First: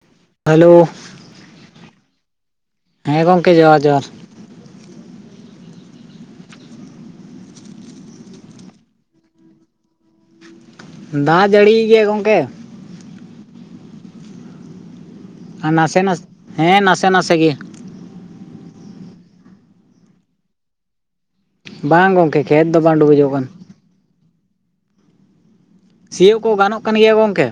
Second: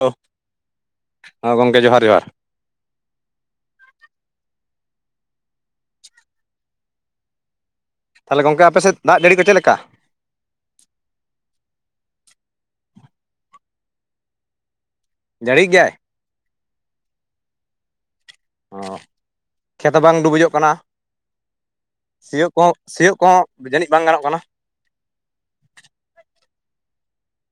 ᱚ᱾ ᱦᱮᱞᱳ᱾ ᱦᱮᱸ ᱜᱚᱝᱠᱮ ᱡᱚᱦᱟᱨ ᱡᱚᱦᱟᱨ᱾ ᱦᱮᱸ ᱜᱚᱝᱠᱮ ᱡᱚᱦᱟᱨ ᱡᱚᱦᱟᱨ᱾ ᱛᱟᱦᱚᱞᱮ ᱜᱚᱝᱠᱮ ᱟᱯᱮᱥᱮᱫ ᱫᱟᱜ ᱡᱟᱹᱲᱤ ᱠᱚ ᱪᱮᱫ ᱞᱮᱠᱟ? ᱫᱟᱜ ᱡᱟᱹᱲᱤᱭᱮᱜ ᱜᱮᱭᱟᱭ ᱜᱚᱝᱠᱮ᱾ ᱡᱟᱹᱲᱤ ᱟᱨ ᱜᱮᱭᱟᱭ ᱱᱟᱥᱮ ᱱᱟᱥᱮ ᱦᱮᱸ ᱱᱟᱥᱮ ᱱᱟᱥᱮ ᱜᱮ ᱚᱸ ᱠᱷᱮᱛ ᱦᱚᱸ ᱵᱟᱝ ᱰᱩᱵᱩᱡᱚᱜ ᱠᱟᱱᱟ ᱵᱟᱝ ᱜᱚᱢᱠᱮ ᱥᱤᱭᱳᱜ ᱠᱷᱮᱛ ᱠᱚᱦᱚᱸ ᱫᱚ ᱵᱟᱝ ᱥᱤᱭᱳᱜ ᱰᱩᱵᱩᱡᱚᱜ ᱠᱚᱦᱚᱸ ᱠᱟᱱᱟ ᱡᱟᱹᱱᱤᱡ ᱵᱟᱝ ᱜᱟᱱᱚᱜ ᱠᱟᱱᱟ? ᱥᱤᱭᱳᱜ ᱠᱚ ᱜᱟᱱᱚᱜ ᱠᱟᱱ ᱜᱮᱭᱟ ᱜᱚᱢᱠᱮ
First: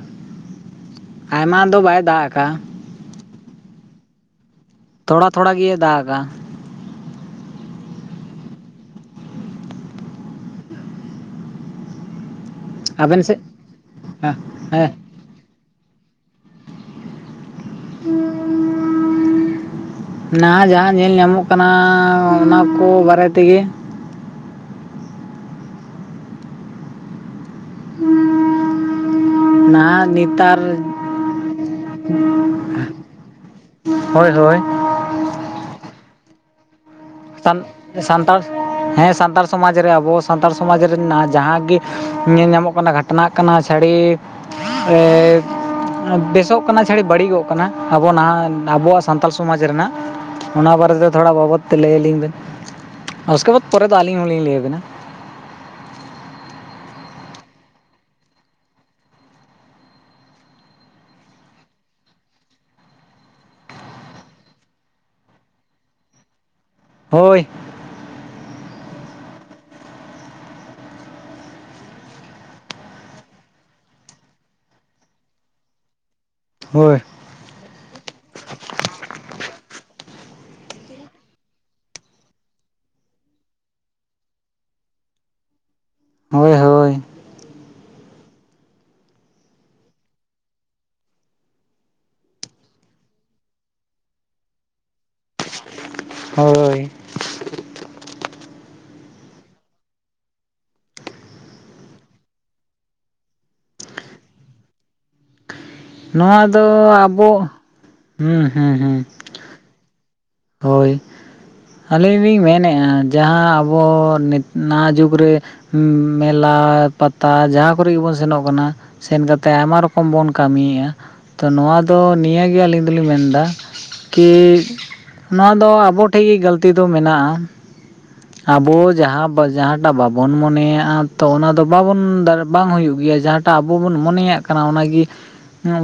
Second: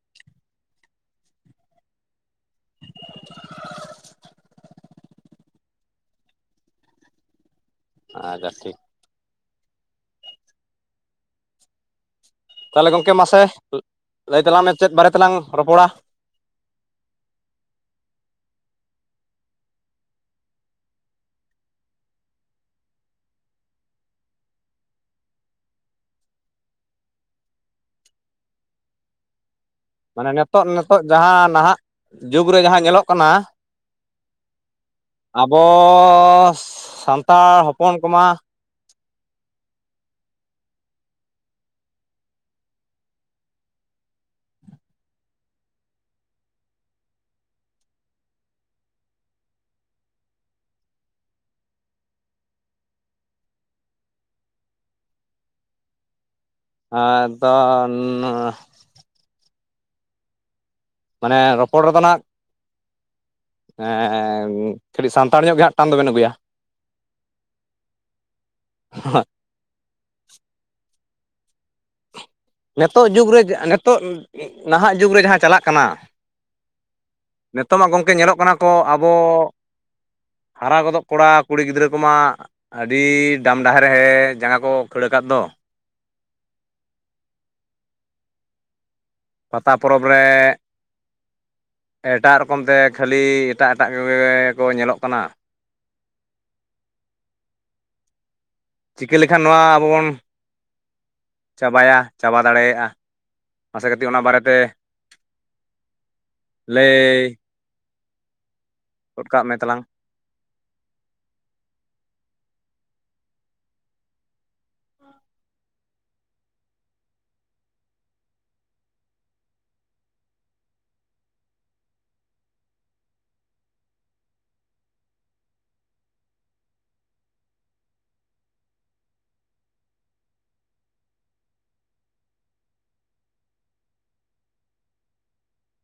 ᱟᱭᱢᱟ ᱫᱚ ᱵᱟᱭ ᱫᱟᱜ ᱟᱠᱟᱜ-ᱟ᱾ [inaudible] ᱛᱷᱚᱲᱟ ᱛᱷᱚᱲᱟ ᱜᱮᱫᱟᱜ ᱟᱠᱟᱫᱮᱭᱟ᱾ ᱟᱪᱪᱷᱟ ᱴᱷᱤᱠ ᱛᱟᱦᱚᱞᱮ ᱜᱚᱢᱠᱮ ᱟᱵᱮᱱ ᱥᱮᱫ ᱢᱟᱥᱮ ᱞᱟᱹᱭ ᱛᱟᱞᱟᱝ ᱢᱮ ᱦᱮᱸ ᱪᱮᱫ ᱵᱟᱨᱮ ᱛᱮᱞᱟᱝ ᱨᱚᱯᱚᱲᱟ [inaudible] ᱱᱟᱦᱟ ᱡᱟᱦᱟᱸ ᱧᱮᱞ ᱧᱟᱢᱚᱜ ᱠᱟᱱᱟ ᱚᱱᱟ ᱠᱚ ᱵᱟᱨᱮ ᱛᱮᱜᱮ᱾ ᱱᱟᱦᱟᱜ ᱢᱟᱱᱮ ᱱᱮᱛᱟᱨ ᱱᱤᱛᱳᱜ ᱱᱤᱛᱳᱜ ᱡᱟᱦᱟᱸ ᱱᱟᱦᱟᱜ ᱡᱩᱜᱽ ᱨᱮ ᱡᱟᱦᱟᱸ ᱧᱮᱞᱚᱜ ᱠᱟᱱᱟ ᱦᱳᱭ ᱦᱳᱭ ᱟᱵᱚ ᱥᱟᱱᱛᱟᱲ ᱥᱟᱱ ᱦᱚᱯᱚᱱ ᱠᱚᱢᱟ ᱥᱟᱱᱛᱟᱲ ᱦᱮᱸ ᱥᱟᱱᱛᱟᱲ ᱥᱚᱢᱟᱡᱽ ᱨᱮ ᱟᱵᱚ ᱥᱟᱱᱛᱟᱲ ᱥᱚᱢᱟᱡᱽ ᱨᱮᱱᱟᱜ ᱡᱟᱦᱟᱸ ᱜᱮ ᱧᱮᱞ ᱧᱟᱢᱚᱜ ᱠᱟᱱᱟ ᱜᱷᱟᱴ ᱚᱱᱟ ᱠᱟᱱᱟ ᱥᱟᱹᱲᱤᱯ ᱮᱸ ᱵᱮᱥᱚᱜ ᱠᱟᱱᱟ ᱪᱷᱟᱹᱲᱤ ᱵᱟᱹᱲᱤᱡᱚᱜ ᱠᱟᱱᱟ ᱟᱵᱚ ᱱᱟᱦᱟᱜ ᱟᱵᱚᱣᱟᱜ ᱥᱟᱱᱛᱟᱞ ᱥᱚᱢᱟᱡᱽ ᱨᱮᱱᱟᱜ ᱚᱱᱟ ᱵᱟᱨᱮᱛᱮ ᱫᱚ ᱛᱷᱚᱲᱟ ᱵᱟᱵᱚᱫ ᱛᱮ ᱞᱟᱹᱭ ᱟᱹᱞᱤᱧ ᱵᱮᱱ, ᱩᱥᱠᱮ ᱵᱟᱫᱽ ᱯᱚᱨᱮ ᱫᱚ ᱟᱹᱞᱤᱧ ᱦᱚᱸᱞᱤᱧ ᱞᱟᱹᱭᱟᱵᱮᱱᱟ ᱟᱫᱚ ᱱᱚᱭᱟ ᱢᱟᱱᱮ ᱨᱚᱯᱚᱲ ᱨᱮᱫᱚ ᱱᱟᱜ ᱮᱸ ᱠᱟᱹᱴᱤᱡ ᱥᱟᱱᱛᱟᱲ ᱧᱚᱜ ᱜᱮ ᱦᱟᱸᱜ ᱴᱟᱱ ᱫᱚᱵᱮᱱ ᱟᱹᱜᱩᱭᱟ? ᱦᱳᱭ ᱦᱳᱭ ᱱᱤᱛᱚᱜ ᱡᱩᱜᱽ ᱨᱮ ᱱᱤᱛᱚᱜ ᱱᱟᱦᱟᱜ ᱡᱩᱜᱽ ᱨᱮ ᱡᱟᱦᱟᱸ ᱪᱟᱞᱟᱜ ᱠᱟᱱᱟ ᱦᱳᱭ ᱱᱤᱛᱚᱜ ᱢᱟ ᱜᱚᱢᱠᱮ ᱧᱮᱞᱚᱜ ᱠᱟᱱᱟ ᱠᱚ ᱟᱵᱚ ᱦᱟᱨᱟ ᱜᱚᱫᱚᱜ ᱠᱚᱲᱟ ᱠᱩᱲᱤ ᱜᱤᱫᱽᱨᱟᱹ ᱠᱚᱢᱟ ᱟᱹᱰᱤ ᱰᱟᱢ ᱰᱟᱦᱟᱨ ᱨᱮ ᱡᱟᱸᱜᱟ ᱠᱚ ᱠᱷᱟᱹᱲ ᱟᱠᱟᱫ ᱫᱚ᱾ ᱦᱳᱭ ᱦᱳᱭ ᱯᱟᱛᱟ ᱯᱚᱨᱚᱵᱽ ᱨᱮ ᱮᱴᱟᱜ ᱨᱚᱠᱚᱢ ᱛᱮ ᱠᱷᱟᱹᱞᱤ ᱮᱴᱟᱜ ᱮᱴᱟᱜ ᱠᱚᱜᱮ ᱠᱚ ᱧᱮᱞᱚᱜ ᱠᱟᱱᱟ ᱦᱳᱭ ᱪᱤᱠᱟᱹ ᱞᱮᱠᱷᱟᱱ ᱱᱚᱣᱟ ᱟᱵᱚ ᱵᱚᱱ ᱪᱟᱵᱟᱭᱟ ᱪᱟᱵᱟ ᱫᱟᱲᱮᱭᱟᱜᱼᱟ ᱢᱟᱥᱮ ᱠᱟᱹᱴᱤᱡ ᱚᱱᱟ ᱵᱟᱨᱮᱛᱮ ᱱᱚᱣᱟ ᱫᱚ ᱟᱵᱚ ᱞᱟᱹᱭ ᱦᱩᱸ ᱦᱩᱸ ᱦᱩᱸ ᱨᱚᱲᱠᱟᱜ ᱢᱮ ᱛᱟᱞᱟᱝ ᱦᱳᱭ ᱟᱹᱞᱤᱧ ᱞᱤᱧ ᱢᱮᱱᱮᱜᱼᱟ ᱡᱟᱦᱟᱸ ᱟᱵᱚ ᱱᱤᱛ ᱱᱟᱜ ᱡᱩᱜᱽ ᱨᱮ ᱦᱩᱸ ᱢᱮᱞᱟ ᱯᱟᱛᱟ ᱡᱟᱦᱟᱸ ᱠᱚᱨᱮ ᱜᱮᱵᱚᱱ ᱥᱮᱱᱚᱜ ᱠᱟᱱᱟ ᱥᱮᱱ ᱠᱟᱛᱮᱫ ᱟᱭᱢᱟ ᱨᱚᱠᱚᱢ ᱵᱚᱱ ᱠᱟᱹᱢᱤᱭᱮᱜᱼᱟ ᱛᱚ ᱱᱚᱣᱟ ᱫᱚ ᱱᱤᱭᱟᱹᱜᱮ ᱟᱹᱞᱤᱧ ᱫᱚᱞᱤᱧ ᱢᱮᱱᱫᱟ ᱠᱤ ᱱᱚᱣᱟ ᱫᱚ ᱟᱵᱚ ᱴᱷᱮᱱ ᱜᱮ ᱜᱟᱹᱞᱛᱤ ᱫᱚ ᱢᱮᱱᱟᱜᱼᱟ᱾ [inaudible] ᱟᱵᱚ ᱡᱟᱦᱟᱸ ᱡᱟᱦᱟᱸᱴᱟᱜ ᱵᱟᱵᱚᱱ ᱢᱚᱱᱮᱭᱟᱜᱼᱟ ᱛᱚ ᱚᱱᱟ ᱫᱚ ᱵᱟᱵᱚᱱ ᱵᱟᱝ ᱦᱩᱭᱩᱜ ᱜᱮᱭᱟ ᱡᱟᱦᱟᱸ ᱴᱟᱜ ᱟᱵᱚ ᱵᱚᱱ ᱢᱚᱱᱮᱭᱟᱜ ᱠᱟᱱᱟ ᱚᱱᱟᱜᱮ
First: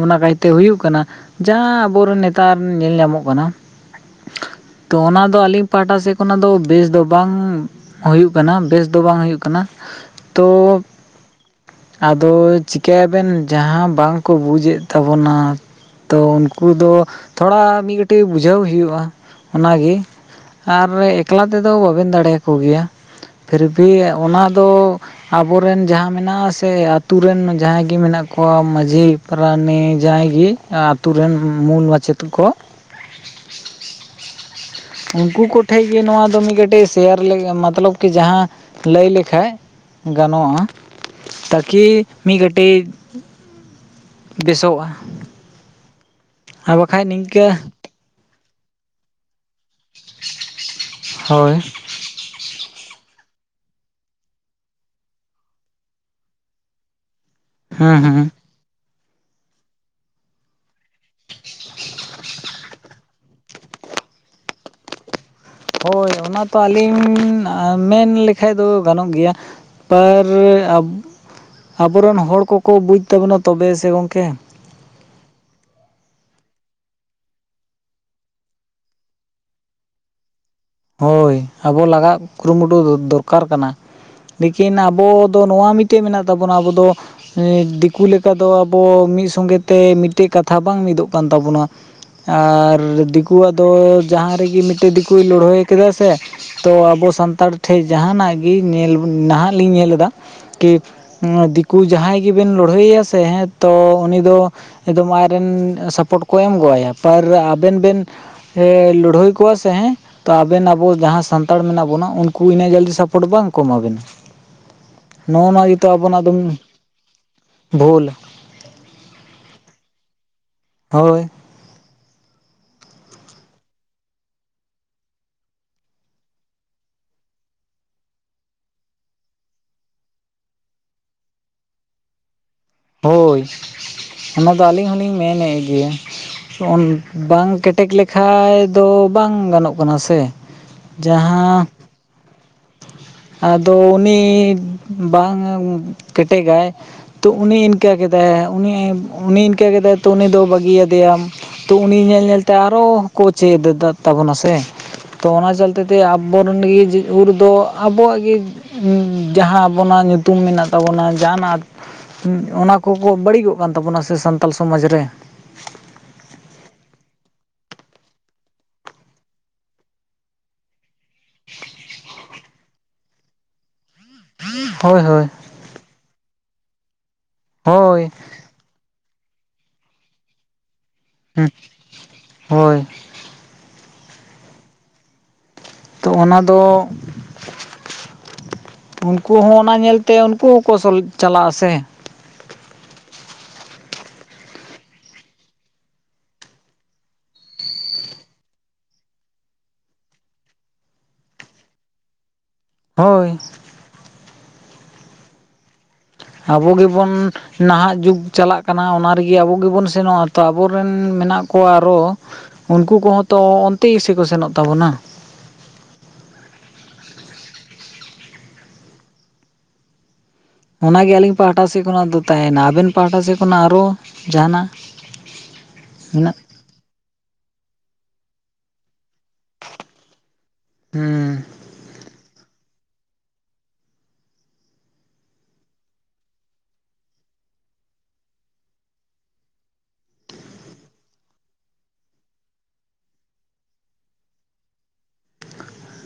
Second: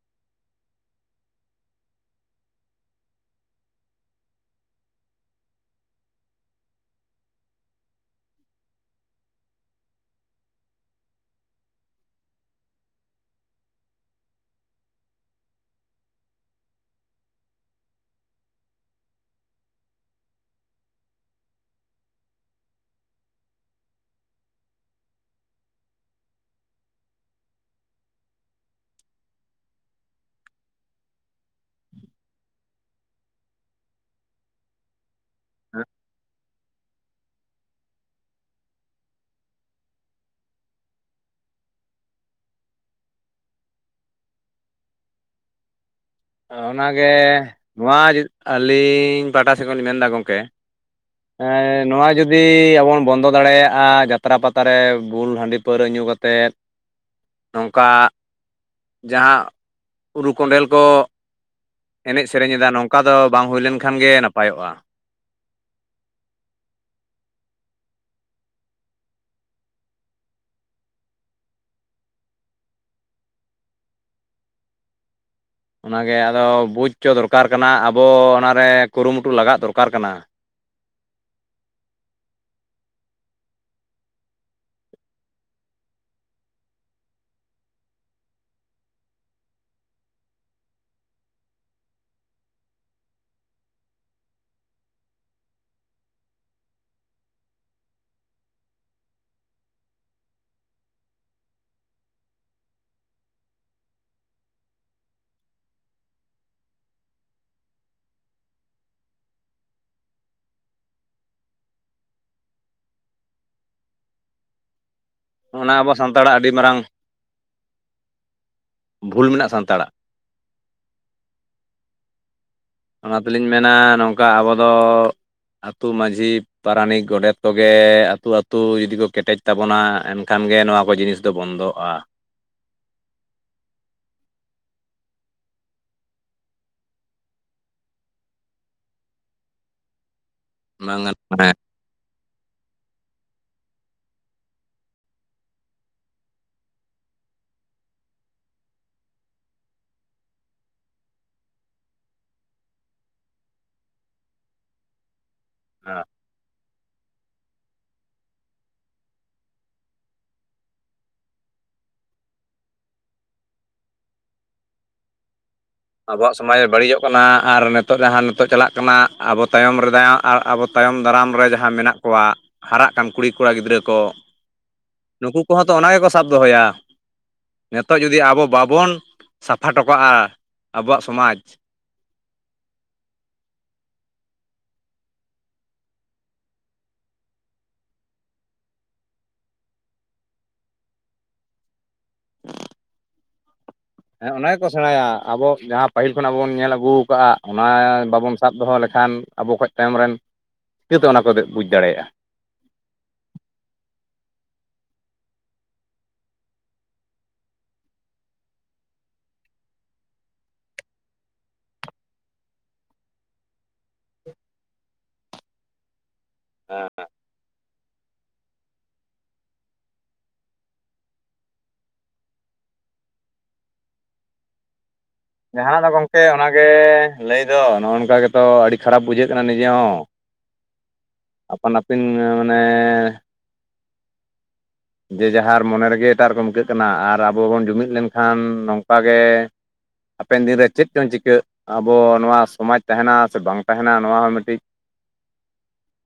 ᱚᱱᱟ ᱠᱟᱭᱛᱮ ᱦᱩᱭᱩᱜ ᱠᱟᱱᱟ ᱡᱟᱦᱟᱸ ᱟᱵᱚᱨᱮᱱ ᱱᱮᱛᱟᱨ ᱧᱮᱞ ᱧᱟᱢᱚᱜ ᱠᱟᱱᱟ ᱛᱚ ᱚᱱᱟᱫᱚ ᱟᱹᱞᱤᱧ ᱯᱟᱦᱟᱴᱟ ᱥᱮᱫ ᱠᱷᱚᱱᱟᱜ ᱫᱚ ᱵᱮᱥ ᱫᱚ ᱵᱟᱝ ᱦᱩᱭᱩᱜ ᱠᱟᱱᱟ ᱵᱮᱥ ᱫᱚ ᱵᱟᱝ ᱦᱩᱭᱩᱜ ᱠᱟᱱᱟ ᱛᱳ ᱟᱫᱚ ᱪᱤᱠᱟᱹᱭ ᱟᱵᱮᱱ ᱡᱟᱦᱟᱸ ᱵᱟᱝᱠᱚ ᱵᱩᱡᱮᱫ ᱛᱟᱵᱚᱱᱟ ᱛᱚ ᱩᱱᱠᱩ ᱫᱚ ᱛᱷᱚᱲᱟ ᱢᱤᱫ ᱠᱟᱹᱴᱤᱡ ᱵᱩᱡᱷᱟᱹᱣ ᱦᱩᱭᱩᱜᱼᱟ ᱚᱱᱟᱜᱮ ᱟᱨ ᱮᱠᱞᱟ ᱛᱮᱫᱚ ᱵᱟᱵᱮᱱ ᱫᱟᱲᱮᱭᱟᱠᱚ ᱜᱮᱭᱟ ᱯᱷᱤᱨ ᱵᱷᱤ ᱚᱱᱟ ᱫᱚ ᱟᱵᱚᱨᱮᱱ ᱡᱟᱦᱟᱸ ᱢᱮᱱᱟᱜᱼᱟ ᱥᱮ ᱟᱹᱛᱩ ᱨᱮᱱ ᱡᱟᱦᱟᱸᱭ ᱜᱮ ᱢᱮᱱᱟᱜ ᱠᱚᱣᱟ ᱢᱟᱺᱡᱷᱤ ᱯᱨᱟᱱᱤᱠ ᱡᱟᱦᱟᱸᱭ ᱜᱮ ᱟᱛᱳ ᱨᱮᱱ ᱢᱩᱞ ᱢᱟᱪᱮᱫ ᱠᱚ ᱩᱱᱠᱩ ᱠᱚᱴᱷᱮᱡ ᱜᱮ ᱱᱚᱣᱟ ᱫᱚ ᱢᱤᱫ ᱴᱮᱥ ᱛᱮᱭᱟᱨ ᱞᱮ ᱢᱚᱛᱞᱚᱵ ᱠᱤ ᱡᱟᱦᱟᱸ ᱞᱟᱹᱭ ᱞᱮᱠᱷᱟ ᱜᱟᱱᱚᱜᱼᱟ ᱛᱟᱠᱤ ᱢᱤᱫ ᱠᱟᱴᱤᱡ ᱵᱮᱥᱚᱜᱼᱟ ᱟᱨ ᱚᱱᱟ ᱵᱟᱠᱷᱟᱡ ᱜᱮ ᱱᱤᱝᱠᱟᱹ ᱱᱚᱣᱟ ᱟᱹᱞᱤᱧ ᱯᱟᱦᱴᱟ ᱥᱮᱫ ᱠᱷᱚᱱ ᱞᱤᱧ ᱢᱮᱱᱫᱟ ᱜᱚᱝᱠᱮ ᱦᱳᱭ ᱱᱚᱣᱟ ᱡᱩᱫᱤ ᱡᱩᱫᱤ ᱟᱵᱚ ᱵᱚᱱ ᱵᱚᱱᱫᱚ ᱫᱟᱲᱮᱭᱟᱜᱼᱟ ᱡᱟᱛᱨᱟ ᱯᱟᱛᱟ ᱨᱮ ᱵᱩᱞ ᱦᱟᱺᱰᱤ ᱯᱟᱹᱣᱨᱟᱹ ᱧᱩ ᱠᱟᱛᱮᱫ ᱱᱚᱝᱠᱟ ᱦᱮᱸ ᱦᱮᱸ ᱡᱟᱦᱟᱸ ᱩᱨᱩ ᱠᱚᱸᱰᱮᱞ ᱠᱚ ᱮᱱᱮᱡ ᱥᱮᱨᱮᱧ ᱮᱫᱟ ᱱᱚᱝᱠᱟ ᱫᱚ ᱵᱟᱝ ᱦᱩᱭ ᱞᱮᱱᱠᱷᱟᱱ ᱜᱮ ᱱᱟᱯᱟᱭᱚᱜᱼᱟ᱾ ᱦᱳᱭ ᱚᱱᱟ ᱛᱚ ᱟᱹᱞᱤᱧ ᱢᱮᱱ ᱞᱮᱠᱷᱟᱡ ᱫᱚ ᱜᱟᱱᱚᱜ ᱜᱮᱭᱟ ᱯᱟᱨ ᱟᱵᱚ ᱨᱮᱱ ᱦᱚᱲ ᱠᱚᱠᱚ ᱵᱩᱡ ᱛᱟᱵᱚᱱᱟ ᱛᱚᱵᱮ ᱥᱮ ᱜᱚᱝᱠᱮ ᱚᱱᱟᱜᱮ ᱟᱫᱚ ᱵᱩᱡᱽ ᱦᱚᱪᱚ ᱫᱚᱨᱠᱟᱨ ᱠᱟᱱᱟ ᱟᱵᱚ ᱚᱱᱟᱨᱮ ᱠᱩᱨᱩᱢᱩᱴᱩ ᱞᱟᱜᱟᱜ ᱫᱚᱨᱠᱟᱨ ᱠᱟᱱᱟ ᱦᱳᱭ ᱟᱵᱚ ᱞᱟᱜᱟᱜ ᱠᱩᱨᱩᱢᱩᱴᱩ ᱫᱚᱨᱠᱟᱨ ᱠᱟᱱᱟ᱾ ᱞᱮᱠᱤᱱ ᱟᱵᱚ ᱫᱚ ᱱᱚᱣᱟ ᱢᱤᱫᱴᱮᱡ ᱢᱮᱱᱟᱜ ᱛᱟᱵᱚᱱᱟ ᱟᱵᱚ ᱫᱚ ᱫᱤᱠᱩ ᱞᱮᱠᱟ ᱫᱚ ᱟᱵᱚ ᱢᱤᱫ ᱥᱚᱝᱜᱮ ᱛᱮ ᱢᱤᱫᱴᱮᱡ ᱠᱟᱛᱷᱟ ᱵᱟᱝ ᱢᱤᱫᱚᱜ ᱠᱟᱱ ᱛᱟᱵᱳᱱᱟ ᱟᱨ ᱫᱤᱠᱩᱣᱟᱜ ᱫᱚ ᱡᱟᱦᱟᱸ ᱨᱮᱜᱮ ᱢᱤᱫᱴᱮᱱ ᱫᱤᱠᱩᱭ ᱞᱟᱹᱲᱦᱟᱹᱭ ᱠᱮᱫᱟ ᱥᱮ ᱛᱚ ᱟᱵᱚ ᱥᱟᱱᱛᱟᱲ ᱴᱷᱮᱱ ᱡᱟᱦᱟᱸᱱᱟᱸᱜ ᱜᱮ ᱧᱮᱞ ᱱᱟᱦᱟᱸᱜ ᱞᱤᱧ ᱧᱮᱞ ᱮᱫᱟ ᱠᱤ ᱫᱤᱠᱩ ᱡᱟᱦᱟᱸᱭ ᱜᱮᱵᱮᱱ ᱞᱟᱹᱲᱦᱟᱹᱭᱮᱭᱟ ᱥᱮ ᱦᱮᱸ ᱛᱚ ᱩᱱᱤ ᱫᱚ ᱮᱠᱫᱚᱢ ᱟᱡᱨᱮᱱ ᱥᱟᱯᱳᱴ ᱠᱚ ᱮᱢᱜᱚᱜᱟᱭᱟ ᱯᱟᱨ ᱟᱵᱮᱱ ᱵᱮᱱ ᱮ ᱞᱟᱹᱲᱦᱟᱹᱭ ᱠᱚᱣᱟ ᱥᱮ ᱛᱚ ᱟᱵᱮᱱ ᱟᱵᱚ ᱡᱟᱦᱟᱸᱭ ᱥᱟᱱᱛᱟᱲ ᱢᱮᱱᱟᱜ ᱵᱚᱱᱟ ᱩᱱᱠᱩ ᱩᱱᱟᱹᱜ ᱡᱟᱹᱫᱤ ᱥᱟᱯᱳᱴ ᱵᱟᱝ ᱠᱚ ᱮᱢᱟᱵᱮᱱᱟ ᱱᱚᱜᱼᱚ ᱱᱚᱣᱟ ᱚᱱᱟ ᱜᱮᱛᱚ ᱟᱵᱚ ᱟᱵᱚᱱᱟᱜ ᱥᱟᱱᱛᱟᱲᱟᱜ ᱫᱚᱢ ᱟᱹᱰᱤ ᱢᱟᱨᱟᱝ ᱵᱷᱩᱞ ᱵᱷᱩᱞ ᱢᱮᱱᱟᱜᱼᱟ ᱥᱟᱱᱛᱟᱲᱟᱜ ᱦᱳᱭ ᱚᱱᱟ ᱛᱮᱞᱤᱧ ᱢᱮᱱᱟ ᱱᱚᱝᱠᱟ ᱟᱵᱚ ᱟᱹᱛᱩ ᱢᱟᱺᱡᱷᱤ ᱯᱟᱨᱟᱱᱤᱠ ᱜᱚᱰᱮᱛ ᱠᱚᱜᱮ ᱟᱹᱛᱩ ᱟᱹᱛᱩ ᱡᱩᱫᱤ ᱠᱚ ᱠᱮᱴᱮᱡ ᱛᱟᱵᱚᱱᱟ ᱮᱱᱠᱷᱟᱱ ᱜᱮ ᱱᱚᱣᱟ ᱠᱚ ᱡᱤᱱᱤᱥ ᱛᱚ ᱵᱚᱱᱫᱚᱜᱼᱟ ᱦᱳᱭ ᱚᱱᱟᱫᱚ ᱟᱹᱞᱤᱧ ᱦᱚᱞᱤᱧ ᱢᱮᱱᱮ ᱜᱮᱭᱟ ᱵᱟᱝ ᱠᱮᱴᱮᱡ ᱞᱮᱠᱷᱟᱡ ᱫᱚ ᱵᱟᱝ ᱜᱟᱱᱚᱜ ᱠᱟᱱᱟ ᱥᱮ ᱵᱟᱝ ᱜᱟᱱᱭ [unintelligible] ᱡᱟᱦᱟᱸ ᱟᱫᱚ ᱩᱱᱤ ᱵᱟᱝ ᱠᱮᱴᱮᱜᱟᱭ ᱛᱚ ᱩᱱᱤ ᱤᱱᱠᱟᱹ ᱠᱮᱫᱟᱭ ᱩᱱᱤ ᱩᱱᱤ ᱤᱱᱠᱟᱹ ᱠᱮᱫᱟᱭ ᱛᱚ ᱩᱱᱤ ᱫᱚ ᱵᱟᱹᱜᱤᱭᱟᱫᱮᱭᱟ ᱛᱚ ᱩᱱᱤ ᱧᱮᱞ ᱧᱮᱞᱛᱮ ᱟᱨᱚ ᱠᱳ ᱪᱮᱫ ᱫᱟ ᱛᱟᱵᱚᱱᱟ ᱥᱮ ᱛᱚ ᱚᱱᱟ ᱪᱚᱞᱛᱤ ᱛᱮ ᱟᱵᱚ ᱨᱮᱱᱤᱡ ᱩᱨ ᱫᱚ ᱟᱵᱚᱣᱟᱜ ᱜᱤ ᱡᱟᱦᱟᱸ ᱟᱵᱚᱱᱟᱜ ᱧᱩᱛᱩᱢ ᱢᱮᱱᱟᱜ ᱛᱟᱵᱚᱱᱟ ᱡᱟᱦᱟᱸᱱᱟᱜ ᱚᱱᱟ ᱠᱚᱠᱚ ᱵᱟᱹᱲᱤᱡᱚᱜ ᱠᱟᱱ ᱛᱟᱵᱚᱱᱟ ᱥᱮ ᱥᱟᱱᱛᱟᱲ ᱥᱚᱢᱟᱡ ᱨᱮ ᱟᱵᱚᱣᱟᱜ ᱥᱚᱢᱟᱡ ᱵᱟᱹᱲᱤᱡᱚᱜ ᱠᱟᱱᱟ ᱟᱨ ᱱᱤᱛᱚᱜ ᱡᱟᱦᱟᱸ ᱱᱤᱛᱚᱜ ᱪᱟᱞᱟᱜ ᱠᱟᱱᱟ ᱟᱵᱚ ᱛᱟᱭᱚᱢ ᱨᱮᱫᱚᱟᱭ ᱟᱨ ᱟᱵᱚ ᱛᱟᱭᱚᱢ ᱫᱟᱨᱟᱢ ᱨᱮ ᱡᱟᱦᱟᱸ ᱢᱮᱱᱟᱜ ᱠᱚᱣᱟ ᱦᱟᱨᱟᱜ ᱠᱟᱱ ᱠᱩᱲᱤᱼ ᱠᱚᱲᱟ ᱜᱤᱫᱽᱨᱟᱹ ᱠᱚ ᱦᱳᱭ ᱦᱳᱭ ᱩᱱᱠᱩ ᱦᱚᱸᱛᱚ ᱚᱱᱟ ᱜᱮᱠᱚ ᱥᱟᱵ ᱫᱚᱦᱚᱭᱟ ᱱᱤᱛᱚᱜ ᱦᱳᱭ ᱡᱩᱫᱤ ᱟᱵᱚ ᱵᱟᱵᱚᱱ ᱥᱟᱯᱷᱟ ᱴᱚᱠᱟᱜᱼᱟ ᱟᱵᱚᱣᱟᱜ ᱥᱚᱢᱟᱡ ᱦᱳᱭ ᱛᱚ ᱚᱱᱟ ᱫᱚ ᱩᱱᱠᱩ ᱦᱚᱸ ᱚᱱᱟ ᱧᱮᱞᱛᱮ ᱩᱱᱠᱩ ᱦᱚᱸᱠᱚ ᱪᱟᱞᱟᱜᱼᱟ ᱥᱮ [inaudible] ᱦᱮᱸ ᱚᱱᱟ ᱜᱮᱠᱚ ᱥᱮᱬᱟᱭᱟ ᱟᱵᱚ ᱡᱟᱦᱟᱸ ᱯᱟᱹᱦᱤᱞ ᱠᱷᱚᱱᱟᱜ ᱵᱚᱱ ᱧᱮᱞ ᱟᱹᱜᱩ ᱟᱠᱟᱜᱼᱟ ᱚᱱᱟ ᱵᱟᱵᱚᱱ ᱥᱟᱵ ᱫᱚᱦᱚ ᱞᱮᱠᱷᱟᱱ ᱟᱵᱚ ᱠᱷᱚᱡ ᱛᱟᱭᱚᱢ ᱨᱮᱱ ᱪᱤᱠᱟᱹᱛᱮ ᱚᱱᱟ ᱠᱚᱫᱚᱭ ᱵᱩᱡᱽ ᱫᱟᱲᱮᱭᱟᱜᱼᱟ ᱦᱳᱭ ᱟᱵᱚ ᱜᱮᱵᱚᱱ ᱱᱟᱦᱟᱜ ᱡᱩᱜᱽ ᱪᱟᱞᱟᱜ ᱠᱟᱱᱟ ᱚᱱᱟ ᱨᱮᱜᱮ ᱟᱵᱚ ᱜᱮᱵᱚᱱ ᱥᱮᱱᱚᱜᱼᱟ ᱛᱚ ᱟᱵᱚᱨ ᱨᱮᱱ ᱢᱮᱱᱟᱜ ᱠᱚᱣᱟ ᱟᱨᱚ ᱩᱱᱠᱩ ᱠᱚᱦᱚᱸ ᱛᱚ ᱚᱱᱛᱮ ᱜᱮᱥᱤᱠᱚ ᱥᱮᱱᱚᱜ ᱛᱟᱵᱚᱱᱟ [inaudible] ᱚᱱᱟᱜᱮ ᱟᱹᱞᱤᱧ ᱯᱟᱦᱴᱟ ᱥᱮᱫ ᱠᱷᱚᱱᱟᱜ ᱫᱚ ᱛᱟᱦᱮᱱᱟ ᱟᱵᱮᱱ ᱯᱟᱦᱟᱴᱟ ᱥᱮᱫ ᱠᱷᱚᱱᱟᱜ ᱟᱨᱚ ᱡᱟᱦᱟᱱᱟᱜ ᱡᱟᱦᱱᱟᱜ ᱫᱚ ᱜᱚᱝᱠᱮ ᱢᱮᱱᱟᱜ ᱚᱱᱟᱜᱮ ᱞᱟᱹᱭ ᱫᱚ ᱱᱚᱜᱼᱚ ᱱᱚᱝᱠᱟ ᱜᱮᱛᱚ ᱟᱹᱰᱤ ᱠᱷᱟᱨᱟᱯ ᱵᱩᱡᱷᱟᱹᱜ ᱠᱟᱱᱟ [unintelligible] ᱱᱤᱡᱮ ᱦᱚᱸ ᱦᱩᱸ ᱟᱯᱟᱱᱯᱤᱱ ᱢᱟᱱᱮ [inaudible] ᱡᱮ ᱡᱟᱦᱟᱸᱨ ᱢᱚᱱᱮ ᱨᱮᱜᱮ ᱮᱴᱟᱜ ᱨᱚᱠᱚᱢ ᱟᱹᱠᱟᱹᱜ ᱠᱟᱱᱟ ᱟᱨ ᱟᱵᱚ ᱵᱚᱱ ᱡᱩᱢᱤᱫ ᱞᱮᱱᱠᱷᱟᱱ ᱱᱚᱝᱠᱟ ᱜᱮ ᱦᱟᱯᱮᱱ ᱫᱤᱱ ᱨᱮ ᱪᱮ ᱫᱚ ᱪᱤᱠᱟᱹᱜ ᱟᱵᱚ ᱱᱚᱣᱟ ᱥᱚᱢᱟᱡ ᱛᱟᱦᱮᱱᱟ ᱥᱮ ᱵᱟᱝ ᱛᱟᱦᱮᱱᱟ ᱱᱚᱣᱟ ᱦᱚᱸ ᱢᱤᱫᱴᱤᱡ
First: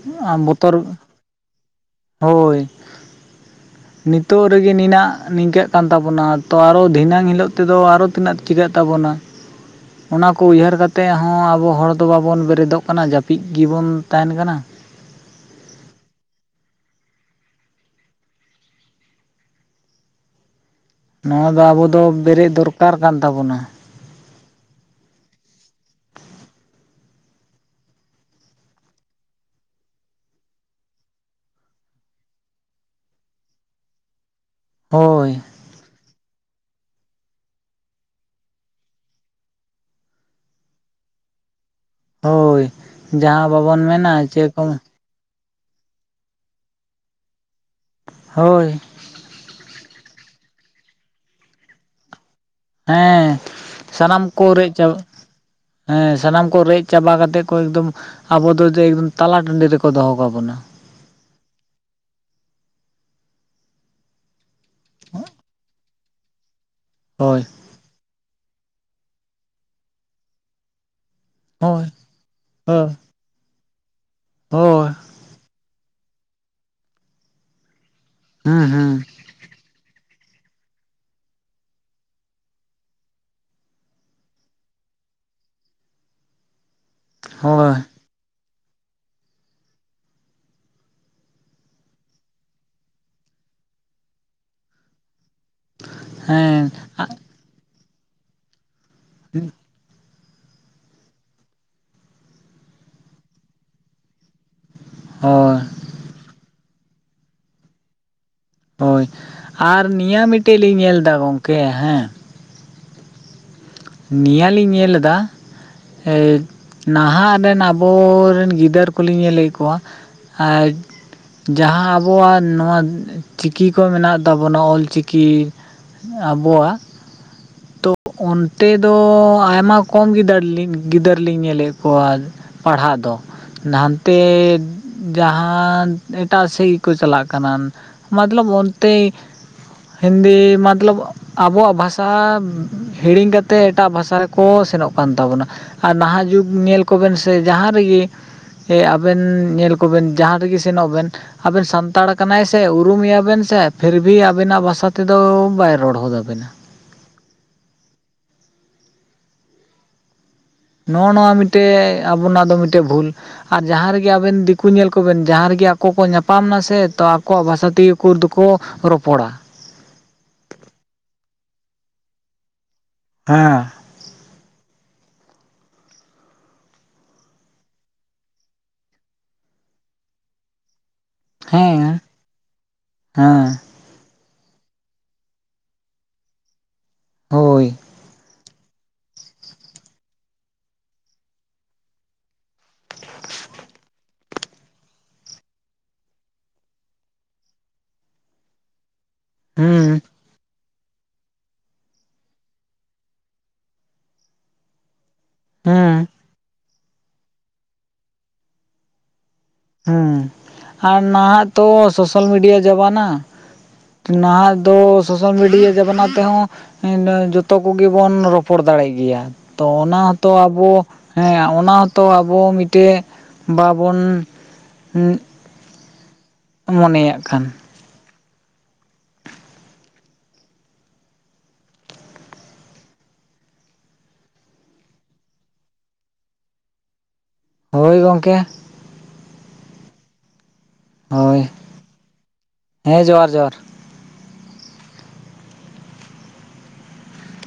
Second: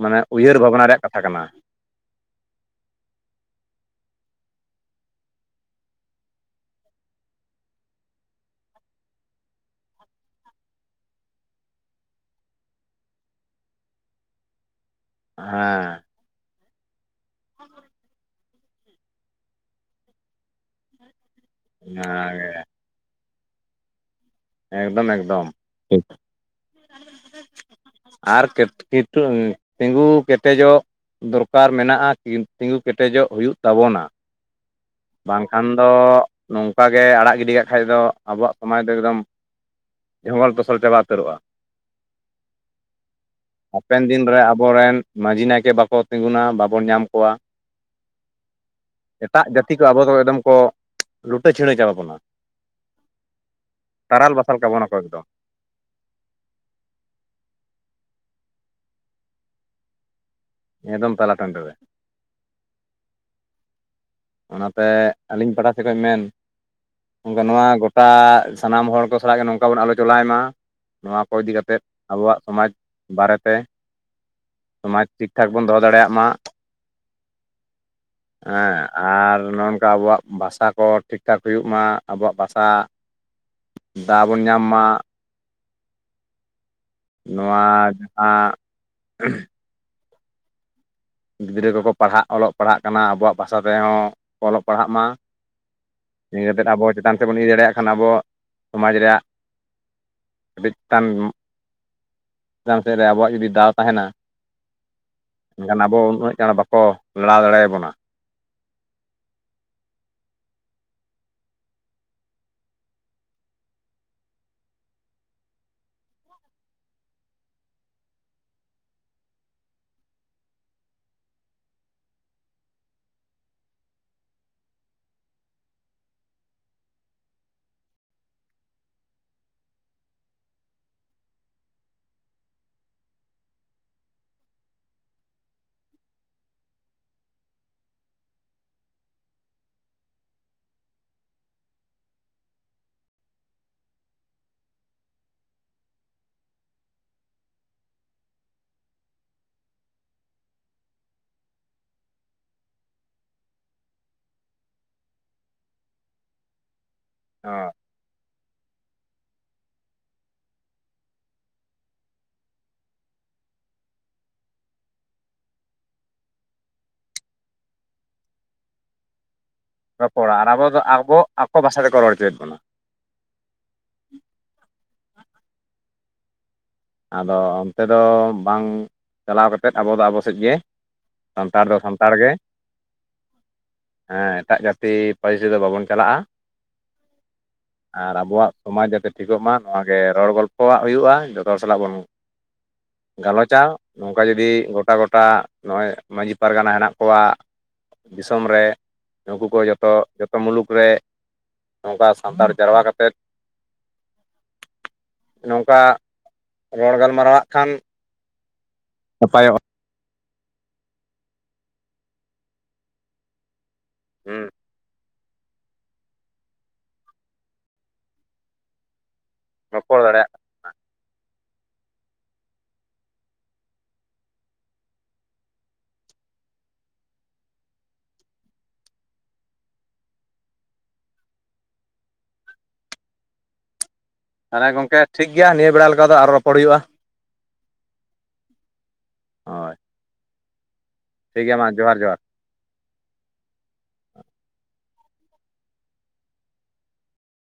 ᱢᱟᱱᱮ ᱟᱨ ᱩᱭᱦᱟᱹᱨ ᱵᱚᱛᱚᱨ ᱵᱷᱟᱵᱱᱟ ᱨᱮᱭᱟᱜ ᱠᱟᱛᱷᱟ ᱠᱟᱱᱟ ᱦᱳᱭ [inaudible] ᱱᱤᱛᱚᱜ ᱨᱮᱜᱮ ᱱᱤᱱᱟᱜ ᱱᱤᱝᱠᱟᱹᱜ ᱠᱟᱱ ᱛᱟᱵᱚᱱᱟ ᱛᱚ ᱟᱨᱚ ᱫᱷᱤᱱᱟᱹᱝ ᱦᱤᱞᱳᱜ ᱛᱮᱫᱚ ᱟᱨᱚ ᱤᱱᱟᱜ ᱪᱤᱠᱟᱹᱜ ᱛᱟᱵᱚᱱᱟ ᱚᱱᱟ ᱠᱚ ᱩᱭᱦᱟᱹᱨ ᱠᱟᱛᱮᱫ ᱦᱚᱸ ᱟᱵᱚ ᱦᱚᱲ ᱫᱚ ᱵᱟᱵᱚᱱ ᱵᱮᱨᱮᱫᱚᱜ ᱠᱟᱱᱟ ᱡᱟᱹᱯᱤᱫ ᱜᱮᱵᱚᱱ ᱛᱟᱦᱮᱱ ᱠᱟᱱᱟ ᱦᱟᱸᱻ [unintelligible] ᱱᱚᱣᱟ ᱫᱚ ᱟᱵᱚ ᱫᱚ ᱚᱱᱟᱜᱮ ᱵᱮᱨᱮᱫ ᱫᱚᱨᱠᱟᱨ ᱠᱟᱱ ᱛᱟᱵᱚᱱᱟ ᱮᱠᱫᱚᱢ ᱮᱠᱫᱚᱢ [inaudible] ᱟᱨ [unintelligible] ᱛᱤᱸᱜᱩ ᱠᱮᱴᱮᱡᱚᱜ ᱫᱚᱨᱠᱟᱨ ᱢᱮᱱᱟᱜᱼᱟ ᱛᱤᱸᱜᱩ ᱠᱮᱴᱮᱡᱚᱜ ᱦᱩᱭᱩᱜ ᱛᱟᱵᱚᱱᱟ ᱦᱳᱭ ᱠᱷᱟᱱ ᱫᱚ ᱱᱚᱝᱠᱟ ᱜᱮ ᱟᱲᱟᱜ ᱜᱤᱰᱤ ᱠᱟᱜ ᱠᱷᱟᱡ ᱫᱚ ᱟᱵᱚᱣᱟᱜ ᱥᱚᱢᱟᱡᱽ ᱫᱚ ᱮᱠᱫᱚᱢ ᱡᱷᱚᱝᱜᱚᱞ ᱴᱚᱥᱚᱞ ᱪᱟᱵᱟ ᱩᱛᱟᱹᱨᱚᱜᱼᱟ ᱦᱳᱭ ᱡᱟᱦᱟᱸ ᱵᱟᱵᱚᱱ ᱦᱟᱯᱮᱱ ᱢᱮᱱᱟ ᱫᱤᱱ ᱨᱮ [unintelligible] ᱟᱵᱚᱨᱮᱱ ᱢᱟᱺᱡᱷᱤ ᱱᱟᱭᱠᱮ ᱵᱟᱠᱚ ᱛᱤᱸᱜᱩᱱᱟ ᱵᱟᱵᱚᱱ ᱧᱟᱢ ᱠᱚᱣᱟ ᱦᱳᱭ ᱮᱴᱟᱜ ᱡᱟᱹᱛᱤ ᱠᱚ ᱟᱵᱚ ᱫᱚ ᱮᱠᱫᱚᱢ ᱠᱚ ᱞᱩᱴᱟᱹ ᱪᱷᱤᱲᱟᱹ ᱪᱟᱵᱟᱵᱚᱱᱟ ᱦᱮᱸ ᱥᱟᱱᱟᱢ ᱠᱚ ᱵᱟᱥᱟᱞ ᱨᱮᱡ ᱪᱟ ᱠᱟᱵᱚᱱᱟ ᱠᱚ ᱮᱠᱫᱚᱢ ᱦᱮᱸ ᱥᱟᱱᱟᱢ ᱠᱚ ᱨᱮᱡ ᱪᱟᱵᱟ ᱠᱟᱛᱮ ᱠᱚ ᱮᱠᱫᱚᱢ ᱟᱵᱚ ᱫᱚ ᱮᱠᱫᱚᱢ ᱛᱟᱞᱟ ᱴᱟᱺᱰᱤ ᱨᱮᱠᱚ ᱫᱚᱦᱚ ᱠᱟᱵᱚᱱᱟ ᱮᱫᱚᱢ ᱛᱟᱞᱟᱴᱟᱺᱰᱤ ᱨᱮ ᱚᱱᱟᱛᱮ ᱟᱹᱞᱤᱧ ᱯᱟᱦᱴᱟ ᱥᱮᱫ ᱠᱷᱚᱱ ᱢᱮᱱ ᱚᱱᱠᱟ ᱦᱳᱭ ᱱᱚᱣᱟ ᱚᱝᱠᱟ ᱥᱟᱱᱟᱢ ᱦᱚᱲ ᱠᱚ ᱥᱟᱞᱟᱜ ᱜᱮ ᱱᱚᱝᱠᱟ ᱵᱚᱱ ᱟᱞᱳᱪᱚᱱᱟᱭ ᱢᱟ ᱱᱚᱣᱟ ᱠᱚ ᱤᱫᱤ ᱠᱟᱛᱮᱫ ᱦᱳᱭ ᱟᱵᱚᱣᱟᱜ ᱥᱚᱢᱟᱡᱽ ᱦᱳᱭ ᱵᱟᱨᱮᱛᱮ ᱦᱳᱭ ᱥᱚᱢᱟᱡᱽ ᱴᱷᱟᱠ ᱵᱚᱱ ᱫᱚᱦᱚ ᱫᱟᱲᱮᱭᱟᱜ ᱢᱟ ᱦᱩᱸ ᱦᱮᱸ ᱦᱩᱸ ᱟᱨ ᱱᱚᱝᱠᱟ ᱟᱵᱚᱣᱟᱜ ᱵᱷᱟᱥᱟ ᱠᱚ ᱴᱷᱤᱠ ᱴᱷᱟᱠ ᱦᱩᱭᱩᱜ ᱢᱟ ᱟᱵᱚᱣᱟᱜ ᱵᱷᱟᱥᱟ ᱫᱟᱶ ᱵᱚᱱ ᱧᱟᱢ ᱢᱟ ᱱᱚᱣᱟ ᱦᱳᱭ ᱡᱟᱦᱟᱸ ᱜᱤᱫᱽᱨᱟᱹ ᱠᱚᱠᱚ ᱯᱟᱲᱦᱟᱜ ᱚᱞᱚᱜ ᱯᱟᱲᱦᱟᱜ ᱠᱟᱱᱟ ᱟᱵᱚᱣᱟᱜ ᱵᱷᱟᱥᱟ ᱛᱮᱦᱚᱸ ᱚᱞᱚᱜ ᱯᱟᱲᱦᱟᱜ ᱢᱟ ᱤᱭᱟᱹ ᱠᱟᱛᱮᱫ ᱦᱮᱸ ᱟᱵᱚ ᱪᱮᱛᱟᱱ ᱥᱮᱫ ᱵᱚᱱ ᱤᱫᱤ ᱫᱟᱲᱮᱭᱟᱜ ᱠᱷᱟᱱ ᱟᱵᱚ ᱥᱚᱢᱟᱡᱽ ᱨᱮᱭᱟᱜ ᱟᱹᱰᱤ ᱪᱮᱛᱟᱱ ᱪᱮᱛᱟᱱ ᱥᱮᱫ ᱨᱮ ᱟᱵᱚᱣᱟᱜ ᱡᱩᱫᱤ ᱫᱟᱣ ᱛᱟᱦᱮᱱᱟ ᱦᱳᱭ ᱮᱠᱷᱟᱱ ᱟᱵᱚ ᱩᱱᱟᱹᱜ ᱪᱟᱬ ᱵᱟᱠᱚ ᱞᱟᱲᱟᱶ ᱫᱟᱲᱮᱭᱟᱵᱚᱱᱟ ᱦᱳᱭ ᱟᱨ ᱱᱤᱭᱟᱹ ᱢᱤᱴᱮᱡ ᱞᱤᱧ ᱧᱮᱞ ᱮᱫᱟ ᱜᱚᱝᱠᱮ ᱦᱮᱸ ᱱᱤᱭᱟᱹᱞᱤᱧ ᱧᱮᱞ ᱞᱮᱫᱟ, ᱦᱮᱸ ᱱᱟᱦᱟᱜ ᱨᱮᱱ ᱟᱵᱚᱨᱮᱱ ᱜᱤᱫᱟᱹᱨ ᱠᱚᱞᱤᱧ ᱧᱮᱞᱮᱫ ᱠᱚᱣᱟ, ᱟᱡᱽ ᱡᱟᱦᱟᱸ ᱟᱵᱚᱣᱟᱜ ᱱᱚᱣᱟ ᱪᱤᱠᱤ ᱠᱚ ᱢᱮᱱᱟᱜ ᱛᱟᱵᱚᱱᱟ, ᱚᱞ ᱪᱤᱠᱤ ᱟᱵᱚᱣᱟᱜ ᱛᱚ ᱚᱱ ᱱᱚᱛᱮ ᱫᱚ ᱟᱭᱢᱟ ᱠᱚᱢ ᱜᱤᱫᱟᱹᱨ ᱞᱤᱧ ᱜᱤᱫᱟᱹᱨ ᱞᱤᱧ ᱧᱮᱞᱮᱫ ᱠᱚᱣᱟ ᱯᱟᱲᱦᱟᱜ ᱫᱚ ᱱᱷᱟᱱᱛᱮ ᱡᱟᱦᱟᱸ ᱮᱴᱟᱜ ᱥᱮᱫ ᱜᱮᱠᱚ ᱪᱟᱞᱟᱜ ᱠᱟᱱᱟ ᱢᱚᱛᱞᱚᱵ ᱚᱱᱛᱮ ᱦᱤᱱᱫᱤ ᱢᱚᱛᱞᱚᱵ ᱟᱵᱚᱣᱟᱜ ᱵᱷᱟᱥᱟ ᱦᱤᱲᱤᱧ ᱠᱟᱛ ᱛᱮ ᱮᱴᱟᱜ ᱵᱷᱟᱥᱟ ᱨᱮᱠᱚ ᱥᱮᱱᱚᱜ ᱠᱟᱱ ᱛᱟᱵᱚᱱᱟ ᱟᱨ ᱱᱟᱦᱟᱜ, ᱡᱩᱜᱽ ᱧᱮᱞ ᱠᱚᱵᱮᱱ ᱥᱮ ᱡᱟᱦᱟᱸ ᱨᱮᱜᱮ ᱥᱮ ᱟᱵᱮᱱ ᱧᱮᱞ ᱠᱚᱵᱮᱱ ᱡᱟᱦᱟᱸ ᱨᱮᱜᱮ ᱥᱮᱱᱚᱜ ᱵᱮᱱ, ᱟᱵᱮᱱ ᱥᱟᱱᱛᱟᱲ ᱠᱟᱱᱟᱭ ᱥᱮ ᱩᱨᱩᱢᱮᱭᱟ ᱵᱮᱱ ᱥᱮ ᱯᱷᱤᱨᱵᱤ ᱟᱵᱮᱱᱟᱜ ᱵᱷᱟᱥᱟ ᱛᱮᱫᱚ ᱵᱟᱭ ᱨᱚᱲ ᱦᱚᱫᱟᱵᱤᱱᱟ ᱚ ᱱᱚᱜ-ᱚ ᱱᱚᱣᱟ ᱢᱤᱴᱮᱡ ᱟᱵᱚᱱᱟᱜ ᱫᱚ ᱢᱤᱴᱮᱡ ᱵᱷᱩᱞ ᱟᱨ ᱡᱟᱦᱟᱸ ᱨᱮᱜᱮ ᱟᱵᱮᱱ ᱫᱤᱠᱩ ᱧᱮᱞ ᱠᱚᱵᱮᱱ ᱡᱟᱦᱟᱸ ᱨᱮᱜᱮ ᱟᱠᱚ ᱠᱚ ᱧᱟᱯᱟᱢ ᱱᱟᱥᱮ ᱛᱚ ᱟᱠᱚᱣᱟᱜ ᱵᱷᱟᱥᱟ ᱛᱮᱜᱮ ᱠᱚ ᱫᱚᱠᱚ ᱨᱚᱯᱚᱲᱟ ᱨᱚᱯᱚᱲᱟ ᱟᱨ ᱟᱵᱚ ᱫᱚ ᱟᱵᱚ ᱟᱠᱚ ᱵᱷᱟᱥᱟ ᱛᱮᱠᱚ ᱨᱚᱲ ᱚᱪᱚᱭᱮᱫ ᱵᱚᱱᱟ᱾ ᱦᱮᱸ ᱟᱫᱚ ᱚᱱᱛᱮ ᱫᱚ ᱵᱟᱝ ᱪᱟᱞᱟᱣ ᱠᱟᱛᱮᱫ ᱟᱵᱚ ᱫᱚ ᱟᱵᱚ ᱥᱮᱫ ᱜᱮ ᱥᱟᱱᱛᱟᱲ ᱫᱚ ᱦᱮᱸ ᱥᱟᱱᱛᱟᱲ ᱜᱮ, ᱦᱮᱸ ᱦᱮᱸ ᱮᱴᱟᱜ ᱡᱟᱹᱛᱤ ᱯᱟᱹᱨᱤᱥ ᱫᱚ ᱵᱟᱵᱚᱱ ᱪᱟᱞᱟᱜᱼᱟ, ᱦᱳᱭ ᱟᱨ ᱟᱵᱚᱣᱟᱜ ᱥᱚᱢᱟᱡᱽ ᱡᱟᱛᱮ ᱴᱷᱤᱠᱚᱜ ᱢᱟ ᱱᱚᱣᱟ ᱜᱮ ᱨᱚᱲ ᱜᱚᱞᱯᱚᱣᱟᱜ ᱦᱩᱭᱩᱜᱼᱟ, ᱡᱷᱚᱛᱚ ᱦᱚᱲ ᱥᱟᱞᱟᱜ ᱵᱩᱱ ᱜᱟᱞᱚᱪᱟ ᱱᱚᱝᱠᱟ ᱡᱩᱫᱤ ᱜᱚᱴᱟ ᱜᱚᱴᱟ ᱱᱚᱜᱼᱚᱭ ᱢᱟᱺᱡᱷᱤ ᱯᱟᱨᱜᱟᱱᱟ ᱦᱮᱱᱟᱜ ᱠᱚᱣᱟ ᱫᱤᱥᱚᱢ ᱨᱮ ᱱᱩᱠᱩ ᱠᱚ ᱡᱷᱚᱛᱚ ᱦᱩᱸ ᱡᱷᱚᱛᱚ ᱢᱩᱞᱩᱠ ᱨᱮ ᱱᱚᱝᱠᱟ ᱥᱟᱱᱛᱟᱲ ᱡᱟᱨᱣᱟ ᱠᱟᱛᱮᱫ, ᱱᱚᱝᱠᱟ ᱦᱩᱸ ᱨᱚᱲ ᱜᱟᱞᱢᱟᱨᱟᱣᱟᱜ ᱠᱷᱟᱱ ᱱᱟᱯᱟᱭᱚᱜᱼᱟ ᱦᱩᱸ ᱟᱨ ᱱᱟᱦᱟᱜ ᱛᱚ ᱥᱳᱥᱟᱞ ᱢᱤᱰᱤᱭᱟ ᱡᱟᱵᱟᱱᱟ᱾ ᱦᱩᱸ ᱱᱟᱦᱟᱜ ᱫᱚ ᱥᱳᱥᱟᱞ ᱢᱤᱰᱤᱭᱟ ᱡᱟᱵᱟᱱᱟ ᱛᱮᱦᱚᱸ ᱮᱸᱫ ᱡᱚᱛᱚ ᱠᱚᱜᱮ ᱵᱚᱱ ᱨᱚᱯᱚᱲ ᱫᱟᱲᱮᱜ ᱜᱮᱭᱟ ᱾ ᱛᱚ ᱨᱚᱯᱚᱲ ᱚᱱᱟ ᱫᱟᱲᱮᱭᱟᱜ ᱦᱚᱛᱚ ᱟᱵᱚ ᱦᱮᱸ ᱚᱱᱟ ᱦᱚᱛᱚ ᱟᱵᱚ ᱢᱤᱫᱴᱮᱡ ᱵᱟᱵᱚᱱ ᱦᱩᱸᱜ ᱢᱚᱱᱮᱭᱟᱜ ᱠᱷᱟᱱ ᱛᱟᱦᱚᱞᱮᱸ ᱜᱚᱝᱠᱮ ᱴᱷᱤᱠ ᱜᱮᱭᱟ ᱱᱤᱭᱟᱹ ᱵᱮᱲᱟ ᱞᱮᱠᱟ ᱫᱚ ᱟᱨᱚ ᱨᱚᱯᱚᱲ ᱦᱩᱭᱩᱜᱼᱟ ᱾ ᱦᱳᱭ ᱜᱚᱝᱠᱮ ᱦᱚᱭ ᱦᱳᱭ ᱴᱷᱤᱠ ᱜᱮᱭᱟ ᱢᱟ ᱡᱚᱦᱟᱨ ᱡᱚᱦᱟᱨ᱾ ᱦᱮᱸ ᱡᱚᱦᱟᱨ ᱡᱚᱦᱟᱨ᱾